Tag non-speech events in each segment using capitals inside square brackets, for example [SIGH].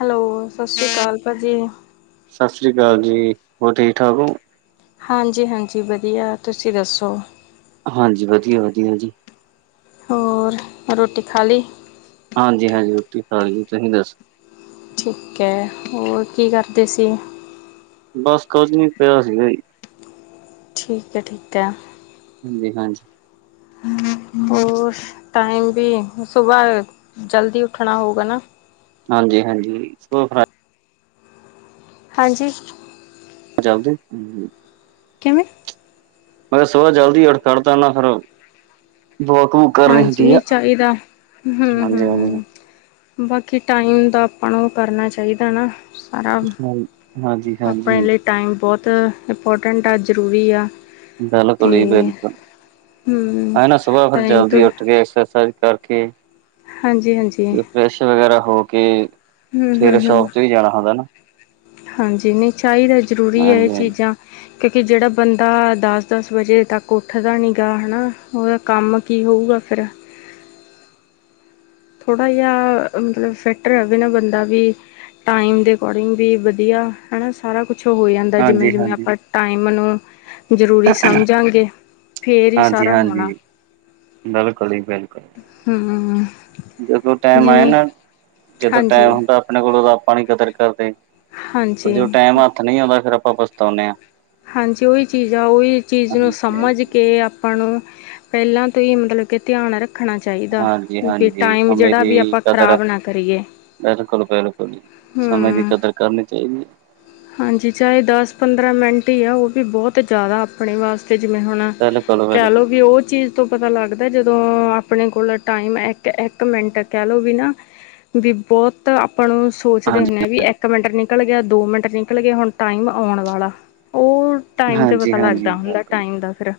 Hello, ਸਸ੍ਰੀ ਕਾਲ ਭਾਜੀ। ਸਸ਼੍ਰੀ ਕਾਲ ਜੀ, ਹੋਰ ਠੀਕ- ਠਾਕ ਓ? ਹਾਂਜੀ -ਹਾਂਜੀ, ਵਦੀਆ, ਤੁਸੀਂ ਦੱਸੋ। ਹਾਂਜੀ-ਹਾਂਜੀ, ਵਦੀਆ-ਵਦੀਆ ਜੀ। ਹੋਰ, ਰੋਟੀ ਖਾ ਲੀ? ਹਾਂਜੀ-ਹਾਂਜੀ, ਰੋਟੀ ਖਾਲੀ, ਤੁਸੀਂ ਦੱਸੋ। ਠੀਕ ਐ, ਹੋਰ ਕੀ ਕਰਦੇ ਸੀ? ਬਸ ਕੁਸ਼ ਨੀ, ਪਿਆ ਸੀਗਾ ਜੀ। ਠੀਕ ਐ -ਠੀਕ ਐ। ਜੀ ਹਾਂਜੀ। ਹੋਰ, ਟਾਈਮ ਬੀ, ਸੁਬਾਹ, ਜਲਦੀ ਉੱਠਨਾ ਹੋਊ ਗਾ ਨਾ। ਹਾਂਜੀ-ਹਾਂਜੀ ਸੁਬਾਹ ਉਠਨਾ। ਹਾਂਜੀ। ਜਲਦੀ। ਕਿਵੇਂ? ਮੈਂ ਤਾਂ ਸੁਬਾਹ ਜਲਦੀ ਉਠ ਖੜਦਾ ਨਾ ਫਿਰ, ਵੋਕ ਵੂਕ ਕਰਨੀ ਹਾਂਜੀ, ਹੁੰਦੀ ਆ ਨਈਂ ਚਾਈਦਾ, ਹਾਂਜੀ ਹਾਂਜੀ ਹੂੰ-ਹੂੰ। ਬਾਕੀ ਟਾਈਮ ਦਾ ਆਪਾਂ ਨੂੰ ਕਰਨਾ ਚਾਈਦਾ ਨਾ। ਨਈ। ਆਪਨੇ ਲਈ ਟਾਈਮ ਬੋਤ, ਇੰਪੋਰਟੈਂਟ ਆ, ਜ਼ਰੂਰੀ ਆ। ਬਿਲਕੁਲ ਅਤੇ ਜੀ, ਬਿਲਕੁਲ, ਹੂੰ ਐ ਨਾ ਸੁਬਾਹ ਫਿਰ ਟਾਈਮ ਜਲਦੀ ਉੱਠ ਕੇ ਐਕਸਰਸਾਈਜ਼ ਕਰ ਓਕੇ। ਹਾਂਜੀ- ਹਾਂਜੀ। ਫਰੇਸ਼ ਵਗੈਰਾ ਹੋ ਕੇ, ਫੇਰ ਹੂੰ-ਹੂੰ-ਹੂੰ, ਸ਼ੋਪ 'ਤੇ ਵੀ ਜਾਨਾ ਹੁੰਦੈ ਨਾ। ਹਾਂਜੀ, ਨਈ ਚਾਈਦੈ, ਜ਼ਰੂਰੀ ਐ ਐਹ ਹਾਂਜੀ ਚੀਜ਼ਾਂ। ਕਿਉਂਕਿ ਜੇੜਾ ਬੰਦਾ ਦਸ-ਦਸ ਵਜੇ ਤੱਕ ਉੱਠਦਾ ਨੀ ਗਾ, ਹੈ ਨਾ? ਓਦਾ ਕੰਮ ਕੀ ਹੋਊਗਾ ਫਿਰ? ਥੋੜਾ ਜੇਆ, ਅ ਮਤਲਬ ਫਿੱਟ ਰਵੇ ਨਾ ਬੰਦਾ ਵੀ। ਟਾਈਮ ਦੇ ਅਕੋਰਡਿੰਗ ਵੀ ਵਦੀਆ। ਹਨਾ, ਸਾਰਾ ਕੁਛ ਹੋ ਜਾਂਦਾ ਜਿਵੇਂ- ਹਾਂਜੀ ਜਿਵੇਂ ਹਾਂਜੀ ਆਪਾਂ ਟਾਈਮ ਨੂੰ ਜ਼ਰੂਰੀ ਸਮਝਾਂਗੇ, ਫੇਰ ਈ ਹਾਂਜੀ ਸਾਰਾ ਹੋਨਾ। ਹਾਂਜੀ ਬਿਲਕੁਲ ਜੀ ਬਿਲਕੁਲ। ਹੂੰ ਜਦੋਂ ਟਾਈਮ ਆਏ ਜਿਵੇਂ ਨਾ, ਜਦੋਂ ਟਾਈਮ ਹੁੰਦਾ ਆਪਣੇ ਕੋਲੋ ਉਦੋਂ ਆਪਾਂ ਨੀ ਕਦਰ ਕਰਦੇ, ਪਰ ਜਦੋ ਹਾਂਜੀ-ਹਾਂਜੀ। ਟਾਈਮ ਹੱਥ ਨਹੀਂ ਆਉਂਦਾ ਫਿਰ ਆਪਾਂ ਪਛਤਾਉਂਦੇ ਆ। ਹਾਂਜੀ ਉਹੀ ਚੀਜ਼ ਆ, ਉਹੀ ਚੀਜ਼ ਨੂੰ ਹਾਂਜੀ ਸਮਝ ਕੇ ਆਪ ਆਪਾਂ ਨੂੰ ਪਹਿਲਾਂ ਤੋਂ ਹੀ ਮਤਲਬ ਕਿ ਧਿਆਨ ਰੱਖ ਰੱਖਣਾ ਚਾਹੀਦਾ। ਹਾਂਜੀ ਹਾਂਜੀ ਵੀ ਹਾਂਜੀ ਟਾਈਮ ਜਿਹੜਾ ਵੀ ਆਪਾਂ ਖ਼ਰਾਬ ਨਾ ਕਰੀਏ। ਬਿਲਕੁਲ-ਬਿਲਕੁਲ ਜੀ, ਸਮੇਂ ਦੀ ਹੂੰ ਕਦਰ ਕਰਨੀ ਚਾਹੀਦੀ ਹੈ। ਹਾਂਜੀ, ਚਾਹੇ ਦਸ ਪੰਦਰਾਂ ਮਿੰਟ ਹੀ ਆ, ਉਹ ਵੀ ਬਹੁਤ ਜ਼ਿਆਦਾ ਆਪਣੇ ਵਾਸਤੇ ਜਿਵੇਂ ਹੁਣ ਬਿਲਕੁਲ ਕਹਿ ਲਓ ਬਿਲਕੁਲ ਵੀ ਉਹ ਚੀਜ਼ ਤੋਂ ਪਤਾ ਲੱਗਦਾ। ਜਦੋਂ ਆਪਣੇ ਕੋਲ ਟਾਈਮ ਇੱਕ-ਇੱਕ ਮਿੰਟ ਕਹਿ ਲਓ ਵੀ ਨਾ ਵੀ ਬਹੁਤ ਆਪਾਂ ਨੂੰ ਸੋਚਦੇ ਹਾਂਜੀ ਹੁੰਨੇ ਆ ਵੀ ਇੱਕ ਮਿੰਟ ਨਿਕਲ ਗਿਆ ਦੋ ਮਿੰਟ ਨਿਕਲ ਗਏ, ਹੁਣ ਟਾਈਮ ਆਉਣ ਵਾਲਾ ਉਰ ਟਾਈਮ ਤੇ ਹਾਂਜੀ ਪਤਾ ਹਾਂਜੀ ਲੱਗਦਾ ਹੁੰਦਾ ਬਿਲਕੁਲ ਟਾਈਮ ਦਾ ਫੇਰ।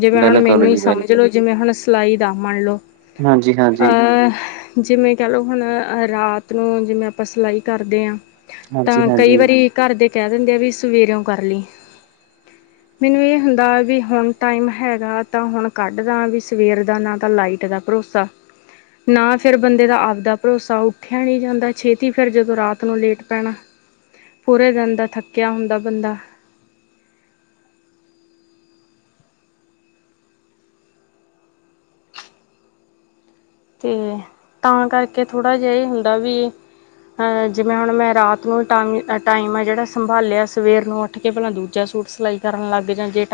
ਜਿਵੇਂ ਹੁਣ ਮੈਨੂੰ ਬਿਲਕੁਲ ਹੀ ਜੀ ਸਮਝ ਬਿਲਕੁਲ ਲੋ, ਜਿਵੇਂ ਹੁਣ ਸਿਲਾਈ ਦਾ ਮੰਨਲੋ। ਹਾਂਜੀ ਹਾਂ। ਹਾਂ। ਜਿਵੇਂ ਕਹਿ ਲਓ, ਹੁਣ ਰਾਤ ਨੂੰ ਜਿਵੇਂ ਆਪਾਂ ਸਿਲਾਈ ਕਰਦੇ ਆਂ। ਹਾਂਜੀ ਤਾਂ ਕਈ ਹਾਂਜੀ ਵਾਰੀ ਘਰ ਦੇ ਕਹਿ ਦਿੰਦੇ ਆ ਵੀ ਸਵੇਰੇਓ ਕਰ ਲਈ। [INAUDIBLE] ਮੈਨੂੰ ਇਹ ਹੁੰਦਾ ਵੀ ਹੁਣ ਟਾਈਮ ਹੈਗਾ ਤਾਂ ਹੁਣ ਕੱਢਦਾ, ਵੀ ਸਵੇਰ ਦਾ ਨਾ ਤਾਂ ਲਾਈਟ ਦਾ ਭਰੋਸਾ ਸਾ ਨਾ ਫੇਰ ਬੰਦੇ ਦਾ ਆਪਦਾ ਭਰੋਸਾ ਉੱਠਿਆ ਨਹੀ ਜਾਂਦਾ ਛੇਤੀ, ਫਿਰ ਜਦੋਂ ਰਾਤ ਨੂੰ ਲੇਟ ਪੈਣਾ। ਪੂਰੇ ਦਿਨ ਦਾ ਥੱਕਿਆ ਹੁੰਦਾ ਬੰਦਾ। ਤੇ ਤਾਂ ਕਰਕੇ ਥੋੜ੍ਹਾ ਜਿਹਾ ਇਹ ਹੁੰਦਾ ਵੀ ਅ ਜਿਵੇਂ ਹੁਣ ਮੈਂ ਰਾਤ ਨੂੰ ਟਾੲਮ ਟਾਈਮ ਆ ਜਿਹੜਾ ਸੰਭਾਲਿਆ। ਸਵੇਰ ਨੂੰ ਉਠ ਕੇ ਅਪਣਾ ਦੂਜਾ ਸੂਟ ਸਿਲਾਈ ਕਰਨ ਲੱਗਜਾਂ, ਜੇ